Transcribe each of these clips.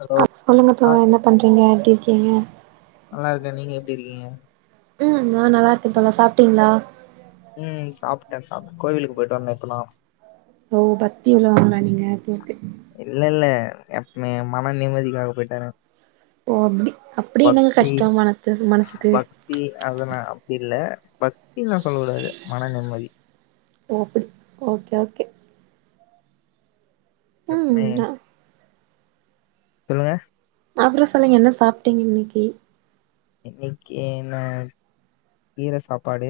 Hello அ சொல்லுங்க ஆ தோழா என்ன பண்றீங்க எப்டி இருக்கீங்க நல்லா இருக்கே நீங்க எப்டி இருக்கீங்க ம் நா நல்லா இருக்கே தோழா சாப்ட்டீங்களா ம் சாப்ட்டே சாப் கோயிலுக்கு போயிட்டு வந்தே இப்பதா ஓ பத்தி உள்ளவங்களா நீங்க அப்ப ஓகே இல்ல இல்ல எப்மே மன நிம்மதிக்காக போயிட்டு வரே ஓ அப்டி அப்டி என்னங்க கஷ்டோ மனத்து மனசுக்கு இல் அதனா அப்டி இல்ல பக்தின்ல்லா சொல்லக்கூடாது மன நிம்மதி ஓ அப்டி ஓகே ஓகே எப்மே ம் சொல்லுங்க அப்புற சொல்லுங்க என்ன சாப்ட்டீங்க இன்னைக்கு இன்னைக்கு நா கீர சாப்பாடு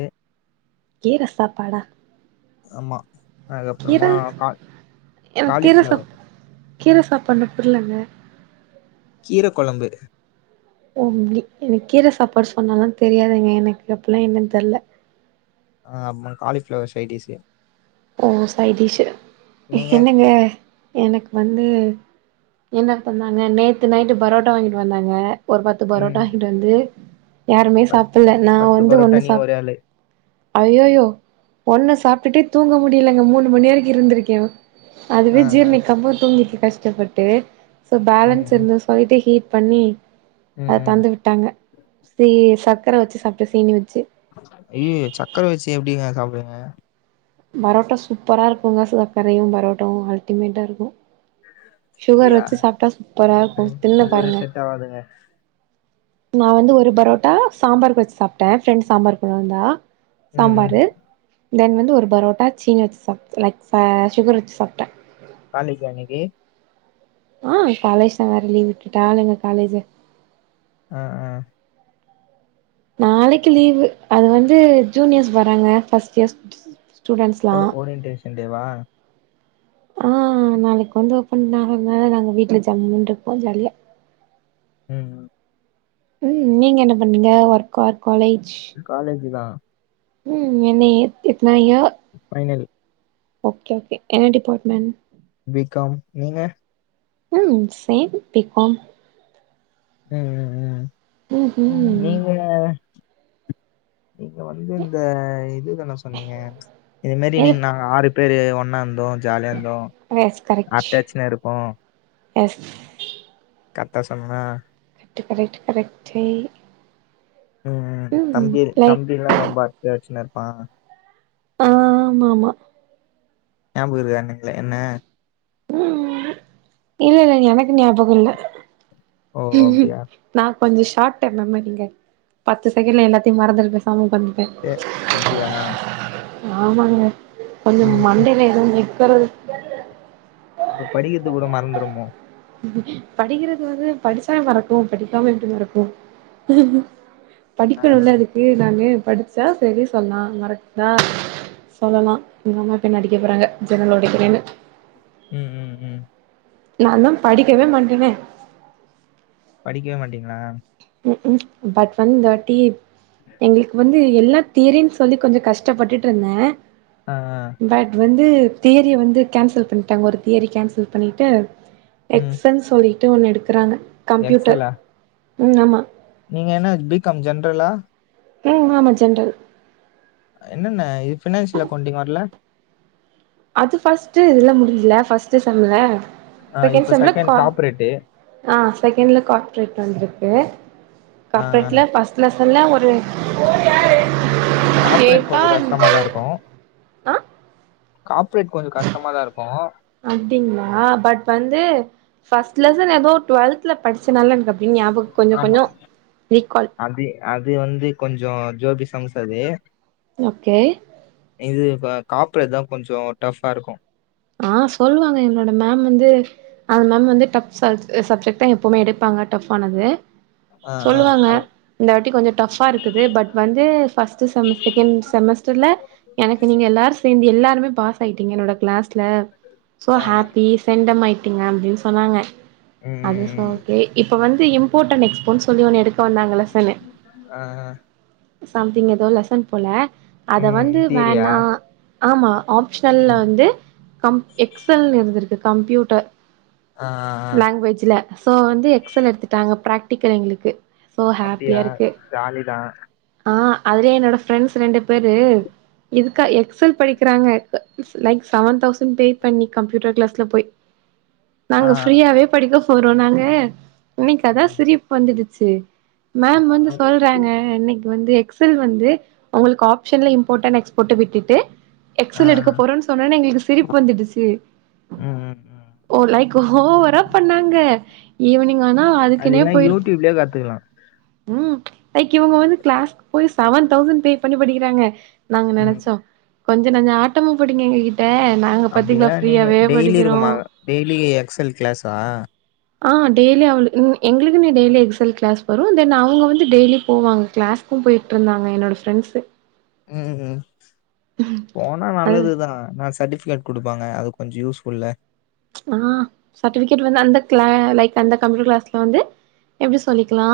கீர சாப்பாடா ஆமா கீர அதுக்கப்புறமா கா எனக்கு கீர சாப் காலிஃப்ளவர் கீர சாப்பாடுன்னா புர்லங்க கீர கொழம்பு ஓ அப்டி எனக்கு கீர சாப்பாடு சொன்னாலா தெரியாதுங்க எனக்கு அப்புட்னா என்னன் தெர்ல ஆ ஆமா காலிஃப்ளவர் சைடிஸு ஓ சைடிஸு நீங்க என்னங்க எனக்கு வந்து என்ன பண்ணாங்க நேத்து நைட்டு பரோட்டா வாங்கிட்டு வந்தாங்க ஒரு பத்து ம் பரோட்டா வாங்கிட்டு வந்து வந்து யாருமே பத் சாப்புட்ல நா பத்து வந்து பரோட்டா ஒன்னு நீ சாப் ஒரே ஆளு ஐய்யய்யோ ஒன்னு சாப்ட்டுட்டு தூங்க முடியலங்க மூணு மணி வரைக்கு இருந்துருக்கே அதுவே ஆ ஆ ஜீரணிக்காம தூங்கிருக்க கஷ்டப்பட்டு சோ ம் பேலன்ஸ் ம் இருந்த போயிட்டு ஹீட் பண்ணி ம் அத ம் தந்து விட் ட்டாங்க சி சர்க்கர வச்சு சாப்ட்ட சீனி வச்சு ஐய்யய்யோ சக்கர வச்சு எப்டிங்க சாப்டுவிங்க பரோட்டா சூப்பர இருக்குங்கா சு சக்கரையு பரோட்டாவு அல்டிமேட்டா இருக்கு [unintelligible] சுகர் வச்சு சாப்ட்டா சூப்பரா இருக்கும் தின்னு ஒவ்வொரு பாருங்க செட் ஆவாதுங்க நா வந்து ஒரு பரோட்டா சாம்பாருக்கு வச்சு சாப் ட்ட ஃப்ரெண்ட் சாம்பார் கொண்டு வந்தா ம் ம் சாம்பாரு தென் வந்து ஒரு பரோட்டா சீனி வச்சு சாப் லைக் ஆ சுகர் வச்சு சாப்ட்ட காலேஜ்ஜா இன்னைக்கு ஆ காலேஜ்தா வேற லீவ் விட்டுட்டாலைங்க காலேஜு ஆ ஆ நாளைக்கு லீவு அது வந்து ஜூனியர்ஸ் வராங்க ஃபஸ்ட் இயர்ஸ் ஸ்டூடெண்ட்ஸ்லா ஒ ஒரியன்டேஷன் டேவா ஆ நாளைக்கு வந்து ஓப்பன் ஆகறதால நாங்க வீட்ல ஜம்முன்னு இருப்போ ஜாலியா ம் ம் நீங்க என்ன பண்ணீங்க ஒர்க் ஆர் காலேஜ் காலேஜுதா ம் என்ன இத் எத்தன இயர் ஃபைனல் ஓகே ஓகே என்ன டிப்பார்ட்மெண்ட் பிகாம் நீங்க ம் சேம் பிகாம் ம் ம் ம் நீங்க நீங்க வந்து இந்த இது தான சொன்னீங்க இது மாரி நீ எஸ் நா ஆறு துரு ஒன்னா இருந்தோ ஜாலியா இருந்தோ எஸ் கரெக்ட் அட்டாச்சுன்னு இருப்போ எஸ் கரெட்டா சொன்னேனா கரெக்ட்டு கரெக்ட் கரெக்டேய் ம் ம் தம்பி லைக் தம்பி எல்லா ரொம்ப ஆஃபெக்ஷனா இருப்பா ஆமா ஆமா ஞாபகயிருக்கா ங்கள என்ன ம் இல்லல்ல எனக்கு ஞாபகோ இல்ல ஓ அப்டியா நா கொஞ்சோ ஷார்ட்ட மெமரிங்க பத்து செகண்ட்ல எல்லாத்தையு மறந்துட்டு பேசாம உக்காந் சேர் அப்படியா ஆமாங்க கொஞ்சோ ம் மண்டைல எதுவு நிக்கறது அப்ப படிக்கிறது கூட மறந்துருமோ படிக்கிறது வந்து படிச்சா மறக்கு படிக்காம எப்படி மறக்கு ஆ ஆ படிக்கணுல்ல அதுக்கு நானு படிச்சா சரி சொல்லா மறக்குதா சொல்லலா எங்க அம்மா இப்ப என்ன அடிக்க போறாங்க ஜன்னல் ஓடக்கிறேனு ம் ம் ம் நா தா படிக்கவே மாட்டனே படிக்கவே மாட்டீங்ளா ம் ம் பட் வந்து இந்வாட்டி எங்களுக் வந் து எல்லா தியரி சொல்லி கொஞ்சோ கஷ்டப்பட்டுட்ருந்தே ஆ ஆ பட் வந்து தியரிய வந்து கேன்சல் பண்ட்டாங்க ஒரு தியரி கேன்சல் பண்ணிட்டு எக்ஸ்ன் சொல்லிட்டு ஒண்ணு எடுக்குறாங்க எக்ஸல்லா ம் ஆமா நீங்க என்ன பி காம் ஜென்ரலா ம் ஆமா ஜென்ரல் என்னங்க இது ஃபினான்சியல் அக்கவுண்டிங் வர்ல அது ஃபர்ஸ்ட்டு இதுல முடிஞ்சல ஃபர்ஸ்ட்டு செம்ல ஆ செகண்ட் இப்ப செம்ல செகண் கா காப்ரேட்டு ஆ செகண்ட்ல கார்ப்ரேட் வந்திருக்கு ஆ ஆ கார்ப்ரேட்ல ஃபஸ் ட் லசன்ல ஒரு காப்ரேட் கேட்டா கொஞ்சோ கஷ்டமாதா இருக்கு ஆ காப்ரேட் கொஞ்சோ கஷ்டமா தா இருக்கு அப்டிங்களா பட் வந்து ஃபஸ்ட் லெசன் எபோ டுவெல் த்ல படிச்சனால எனக்கு அப்டி ஞாபக கொஞ்சோ ஆமா கொஞ்சோ ரீகால் அது அது வந்து கொஞ்சோ ஜோபி சம்ஸ் அது ஓக்கே இது காப்ரேட்தா கொஞ்சோ டஃப்பா இருக்கு ஆ சொல்லுவாங்க எங்ளோட மேம் வந்து அது மேம் வந்து டஃப் ச சப்ஜெக்ட் தா எப்புமே எடுப்பாங்க டஃப் ஆனது ஆ ஆ அ இந்த வாட்டி கொஞ்சோ டஃப்பா இருக்குது பட் வந்து ஃபர்ஸ்ட்டு செம் செகண்ட் செமஸ்டர்ல எனக்கு நீங்க எல்லாரு சேந்து எல்லாருமே பாஸ் ஆயிட்டீங்க என்னோட கிளாஸ்ல சோ ஆ ஆ ஹேப்பி செண்டம் ஆய்ட்டீங்க அப்டின் சொன்னாங்க ம் அது ஸ் ம் ம் ஓக்கே இப்போ வந்து இம்போர்ட் அன் எக்ஸ்போ சொல்லி ஒன்னு எடுக்க வந்தாங்க லெசன்னு ஆ ஆ சம்திங் ஏதோ லெசன் போல அத ம் வந்து தியரியா வேணா ஆமா ஆ ப்சனல்ல ம் வந்து கம்ப் எக்ஸல்னு இருந்திருக்கு கம்ப்யூட்டர் ஆ ஆ, லேங்வேஜ்ல சோ வந்து எக்சல் எடுத்துட்டாங்க பிராக்டிக்கல் எங்களுக்கு சோ அப்படியா ஹேப்பியா இருக்கு ஜாலி தான் ஆ அதுலயே என்னோட ஃரெண்ட்ஸ் ரெண்டு பேரு இதுக்கா Excel படிக்றாங்க [inaudible] likes seven thousand pay பண்ணி கம்யூட்டர் கிளாஸ்ல போய் ஆ நாங்க ஃப்ரீயாவே படிக்க போறோ நாங்க இன்னைக்கு அதா ம், சிரிப்பு வந்திருச்சு மேம் வந்து நான் சொல்றாங்க இன்னைக்கு வந்து எக்ஸ் ல் வந்து உங்களுக்கு ஆப்ஷன்ல இம்போர்டன் எக்ஸ்போர்ட்டு விட்டுட்டு ஆ எக்சல் எடுக்க போறோன் எங்களுக்கு சிரிப்பு வந்துடுச்சு ம் ம், ம். ஓ லைக் ஓவரா பண்ணாங்க ஈவினிங் ஆனா அதுக்குனே அ யூ டி யூப்லே கத்துக்கலா ம் லைக் இவுங்க வந்து கிளாஸ்க்கு போய் செவன் தௌசண்ட் பே பண்ணி படிக்கறாங்க நாங்க ம் நெனைச்சோ கொஞ்ச நஞ்ச ஆட்டமா போடீங்க எங்க கி ட்ட நாங்க பத்தீங்லா அப்படிலாம் நீங்க ஃப்ரீயாவே டெய்லி படிக்கிறோ இருக்குமா டெய்லி எக்ஸல் கிளாஸா ஆ டெய்லி அவளு ம் எங்களுக்குன்னு டெய்லி எக்ஸல் கிளாஸ் வரு தென் அவுங்க வந்து டெய்லி போவாங்க கிளாஸ் அப்பம் போயிட்டு இருந்தாங்க என்னோட ஃப்ரெண்ட்ஸு ம் ஹும் போனா நல்லதுதா நா சர்ட்டிபிகேட் குடுப்பாங்க அது கொஞ்சோ யூஸ் ஃபுல்லு அ சர்டிபிகேட் வந்து அந்த கிளா லைக் அந்த கம்ப்யூட்டர் கிளாஸ்ல வந்து எப்டி சொல்லிக்கலா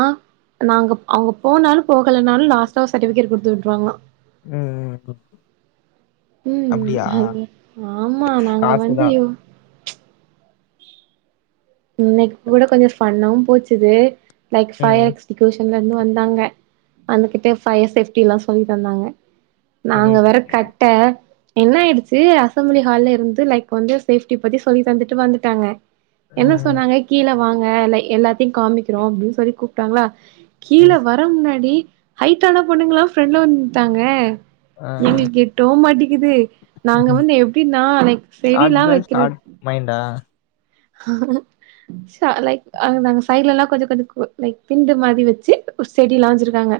நாங்க அவுங்க போனாலு போகலனாலு லாஸ்டா சர்டிஃபிகேட் குடுத்து விட்ருவாங்களா ம் அப்டியா ம் ஆமா நாங்க வந்து காசுதா இவ் இன்னைக்கு கூட கொஞ்சோ ஃபண்ணாவும் போச்சுது லைக் ஃபை ம் எக்ஸ் ஈகுவேஷன்லந்து வந்தாங்க வந்துகிட்டு ஃபயர் சேஃப்டி எல்லா சொல்லி தந்தாங்க ம் நாங்க வேற ம், கட்ட என்ன ஆயிடுச்சு அசம்பளி ஹால்ல இருந்து லைக் வந்து சேஃப்டி பத்தி சொல்லி தந்துட்டு வந்துட்டாங்க என்ன ம், சொன்னாங்க கீழ வாங்க எல்லாத்தையு காமிக்கிறோ அப்டின்னு சொல்லி கூப்ட்டாங்ளா கீழ ம். வ வர முன்னாடி ஹைட்டனா பொண்ணுங்கள்ளா ப்ரெண்ட்ல வந்து நின்ட்டாங்க ஆ எங்களுக்கு எட்டோ மாட்டிக்குது நாங்க வந்து எப்டினா லைக் ஷார்ட் செடில்லா கேர்ள் வெக்கற ஷார்ட் மைண்டா ஹ லைக் அ நாங்க சைடுல எல்லா கொஞ்ச கொஞ்ச கு லைக் திண்டு மாறி வெச்சு ஒரு செடி எல்லா வெச்சிருக்காங்க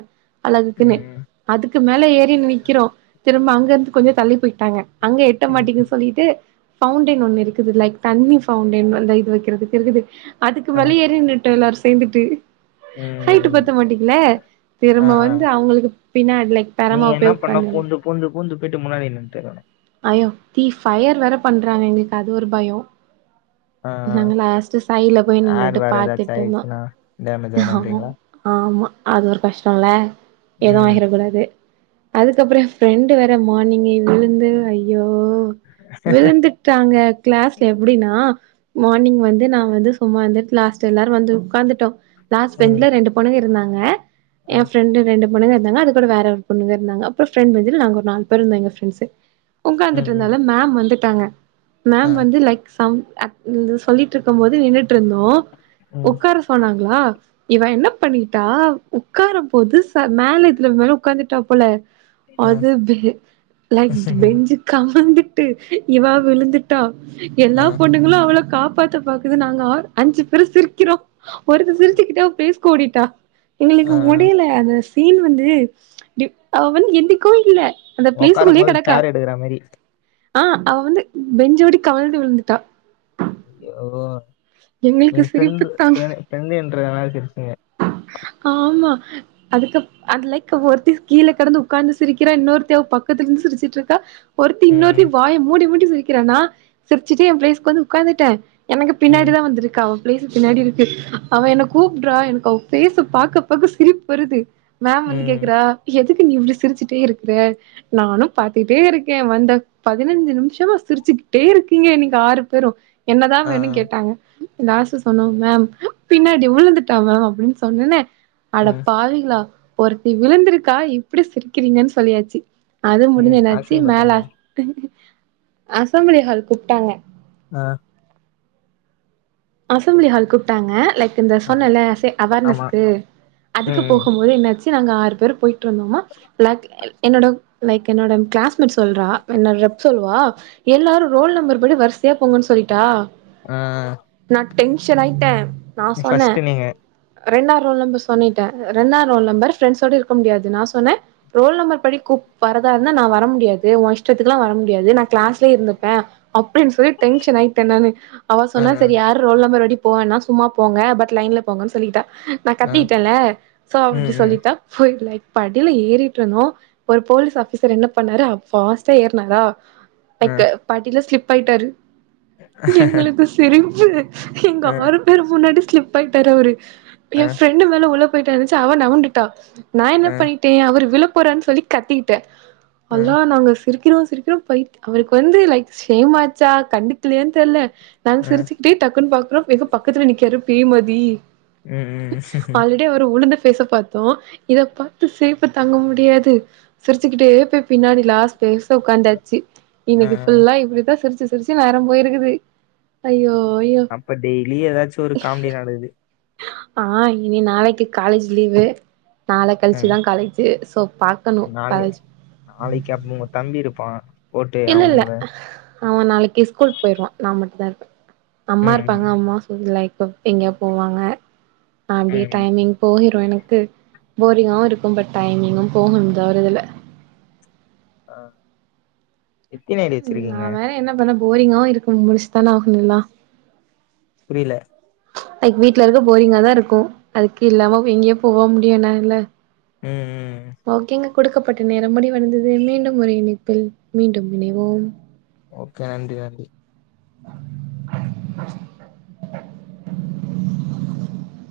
ம் அழகுக்குன்னு ம் அதுக்கு மேல ஏறி நிற்கிறோ திரும்ப அங்க இருந்து கொஞ்சோ தள்ளி போயிட்டாங்க அங்க எட்ட ம், மாட்டீகுது ம். சொல்லிட்டு பவுன்டேன் ஒன்னு இருக்குது லைக் தண்ணிஃப் பவுண்டேன் அந்த இது வெக்கிறதுக்கு இருக்குது அதுக்கு ஆ. மேலே எறி நின்னுட்டோ எல்லாரு சேந்துட்டு ம் ஹைட்டு ம் பத்த மாட்டிக்கிள ஆ திரும்ப ஆ வந்து அவுங்களுக்கு பின்னா லைக் தரமா நீங்க என்ன போய் பண்ணா உக்காந்து இந்த பூந்து பூந்து பூந்து பேயிட்டு முன்னாடி நின்னுட்டு இருக்கான் அய்யோ தீ ஃபயர் வேற பண்றாங்க எங்களுக்கு அது ஒரு பயோ ஆ நாங்க லாஸ்ட்டு சைடுல போய் ஆ ஏர் நின்னுட்டு வேற ஏதாச்சு பாத்துட்டு ஆமா ஆயிடுச்சுன்னா டேமேஜ் ஹமாம் ஆயிடுன்றீங்களா ஆமா அது ஒரு கஷ்டோல்ல எதுவு ம் ஆகிர கூடாது அதுக்கப்றோ என் ஃப்ரெண்டு வேற மார்னிங்கே விழுந்து அய்யோ விழுந்தி ட்டாங்க கிளாஸ்ல எப்டின்னா மார்னிங் வந்து நா வந்து சும்மா இந்துட்டு கிளாஸ் எல்லாரு வந்து உக்காந்துட்டோ லாஸ்ட் ம் பெஞ்சில ரெண்டு பொண்ணுங்க இருந்தாங்க என் ம் ஃப்ரெண்டு ரெண்டு பொண்ணுங்க இருந்தாங்க அது கூட வேற பொண்ணுங்க இருந்தாங்க அப்றோ ஃபிரண்ட் பெஞ்சுல நாங்க ஒரு நால் பேர் இருந்தாங்க ஃபிரண்ட்ஸ் உக்காந்துட்டு ம் ம் இருந்தால மேம் வந்துட்டாங்க ஆ மேம் வந்து லைக் சம் அக் ம் இந்து சொல்லிட்டு இருக்கும்போது நின்னுட்டு இருந்தோ ம் உக்கார சொன்னாங்ளா இவ என்ன பண்ணிட்டா உக்காரும்போது ச மேல இதுல மேல உக்காந்துட்டா போல ஆ அது பே லைக் பெஞ்சு காந்து ட்டு இவா விழுந்துட்டா ஆ எல்லா பொண்ணுங்களு அவள காப்பாத் த பாக்குது நாங்க ஆர் அஞ்சி பேரு சிரிக்கிறோ ஒருத்த சிரிச்சிக்கிட்டே அவ பேஸ்க்கு ஓடிட்டா ஆ எங்களுக்கு ஆ முடில அத சீன் வந்து டியூ அவ வந்து எந்திக்கவு இல்ல அந்த ஒக்காரம் போது சார எடுக்குற மாரி ஆ அவ வந்து பெஞ்ச ஒட்டி கவழ்ந்து விழுந்துடா ஐயோ எங்களுக்கு நீங்க சிரிப்பு ஃப்ரெண்டு தான் பனே ஃப்ரெண்டு என்றனால சிரிச்சிங்க ஆமா அதுக்கப் அதுலைக் ஒருத்தி கீழே கெடந்து ஒக்காந்து சிரிக்கிறா இன்னொருத்தி அவ பக்கத்துல இருந்து சிரிச்சிட்டு இருக்கா ஒருத்தி இன்னொருத்தி ம் வாய மூடி மூடி சிரிக்கிறா நா சிரிச்சுட்டு என் பிளேஸ்க்கு வந்து ஒட்காந்துட்டே எனக்கு பின்னாடி ம் தா வந்திருக்கா அவ பிளேஸ் பின்னாடி இருக்கு அவ என கூப்ட்ரா எனக்கு அவ ஃபேச பாக்க பாக்க சிரிப்பு வருது மேம் வந்து ம் கேக்குறா எதுக்கு நீ இப்டி சிரிச்சுட்டே இருக்கற நானு பாத்துட்டே இருக்கே வந்த பதினஞ்சு நிமிஷ ஏமா சிரிச்சுக்கிட்டே இருக்கீங்க நீங்க ஆறு பேரு என்னதா ஆ வேணு ஆ கேட்டாங்க லாஸ்ட்ல சொன்னோ மேம் பின்னாடி உழுந்துட்டா மேம் அப்டின்னு சொன்னேன அட ம் பாவிங்கலா ஒருத்தி விழுந்திருக்கா இப்படி சிரிக்கிறீங்கன் சொல்லியாச்சு அது முடிஞ்ச ம் என்னாச்சு மேல அசிங்கப்படுத்துறாங்க அசம்ப்ளி ஹால் கூப்பிட்டாங்க ஆ அசம்பிளி ஹால் கூப்பிட்டாங்க லைக் இந்த ஆ சொன்னல்லே சே ஆமா அவர்னஸ்கு அதுக்கு ம் ம் போகும்போது என்னாச்சு நாங்க ஆறு பேர் போயிட்டு ட்ருந்தோமா லக் என்னோட லைக் என்னோட கிளாஸ்மேட் சொல்றா என்னட ரெப் சொல்லுவா எல்லாரும் ரோல் நம்பர் படி வரிசையா போங்கன்னு சொல்லிட்டா ஆ நா டென்ஷன் ஆயிட்டே நா சொன்னே ஃபர்ஸ்ட்டு நீங்க ரெண்டா ரோல் நம்பர் சொன்னிட்ட ரெண்டா ரோல் நம்பர் பிரண்ட்ஸோட இருக்க முடியாது நா சொன்னே ரோல் நம்பர் படி கூப் வரதா இருந்தா நா வர முடியாது ஒ இஷ் ஷ்டத்துக்கில்லா வர முடியாது நா கிளாஸ்லே இருந்துப்பே அப்டின்னு சொல்லி டென்ஷன் ஆயிட்ட நானு அவ ஆ சொன்னா ஆ சரி யாரு ரோல் நம்பர் படி போ வேண்டா சும்மா போங்க பட் லைன்ல போங்கன்னு சொல்லிட்டா நா ஆ கத்திட்டேன்ல சோ ம் அப்டி ம் சொல்லிட்டா போய் லைக் படில ஏறிட்ருந்தோ ஒரு போலீஸ் ஆஃபீசர் என்ன பண்ணாரு ஃபாஸ்ட்டா ஏற்னாரா ஆ லைக்கு படில ஸ்லிப் ஆயிட்டாரு எங்களுக்கு சிரிப்பு எங்க ஆ ஆறு பேரு முன்னாடி ஸ்லிப் ஆயிட்டாரு அவரு ஆ எ ஃப்ரெண்டு மேல உள போயிட்டாருந்துச்சி அவ நவுண்டுட்டா நா என்ன ஆ பண்ணிட்டே அவரு விழ போறார்ன் சொல்லி கத்திக்கிட்டே ஆ அல்லா நாங்க ஸ் சிரிக்கிறோ சிரிக்கிறோ பய் அவருக்கு வந்து லைக் சேமாச்சா கண்டுக்கலையன்னு தெர்ல நாங்க ஆ சிரிச்சுக்கிட்டே டக்குன்னு பாக்குறோ எங்க பக்கத்துல நிக்காரு பேய்மாதி ம் ம் ம் டே அவரு உளுந்த ஃபேஸ்ச பாத்தோ இத பாத்து சிரிப்பு தாங்க முடியாது சிரிச்சுக்கிட்டே போய் பின்னாடி லாஸ்ட் பேஸ்ல ஒக்காந்தாச்சு ஆ இன்னைக்கு ஃபுல்லா இப்டித்தா சிரிச்சு சிரிச்சு நேரம் போயிருக்குது அய்யோ அய்யோ அப்ப டெய்லி ஏதாச்சு ஒரு காமெடி நடக்குது ஆ இனி நாளைக்கி காலேஜ் லீவு நாள ம் கழிச்சுதா காலேஜு ஸோ பாக்கணு நாளை காலேஜ் நாளைக்கு அப்ப ஒ தம்பி இருப்பா இல்ல இல்ல அவ நாளைக்கு ஸ்கூல் போயிருவா நா மட்டுதா இருப்பே அம்மா ம் இருப்பாங்க ம் அம்மா லைக் எங்கயா போவாங்க அப்படியே ம் டைமிங் போய்ரு எனக்கு போரிங்காவு இருக்கு பட் டைமிங்கும் போகும் த ஒருதுல ஆ எத்தன ஐடி ம் நா வச்சிருக்கீங்க வேற என்ன பண்ண போரிங்காவு இருக்கு முடிச்சு தான ஆகணு இத்லா புரில அதுக்கு வீட்ல இருக்க போரிங்கா தா இருக்கு அதுக்கு இல்லாம எங்கியு போக முடியுதா இல்ல உம் உம் ஓகேங்க குடுக்கப்பட்ட நேரம் முடிவடைந்தது மீண்டும் ஒரு இணைப்பில் மீண்டும் இணைவோம் ஓகே நன்றி நன்றி [unintelligible]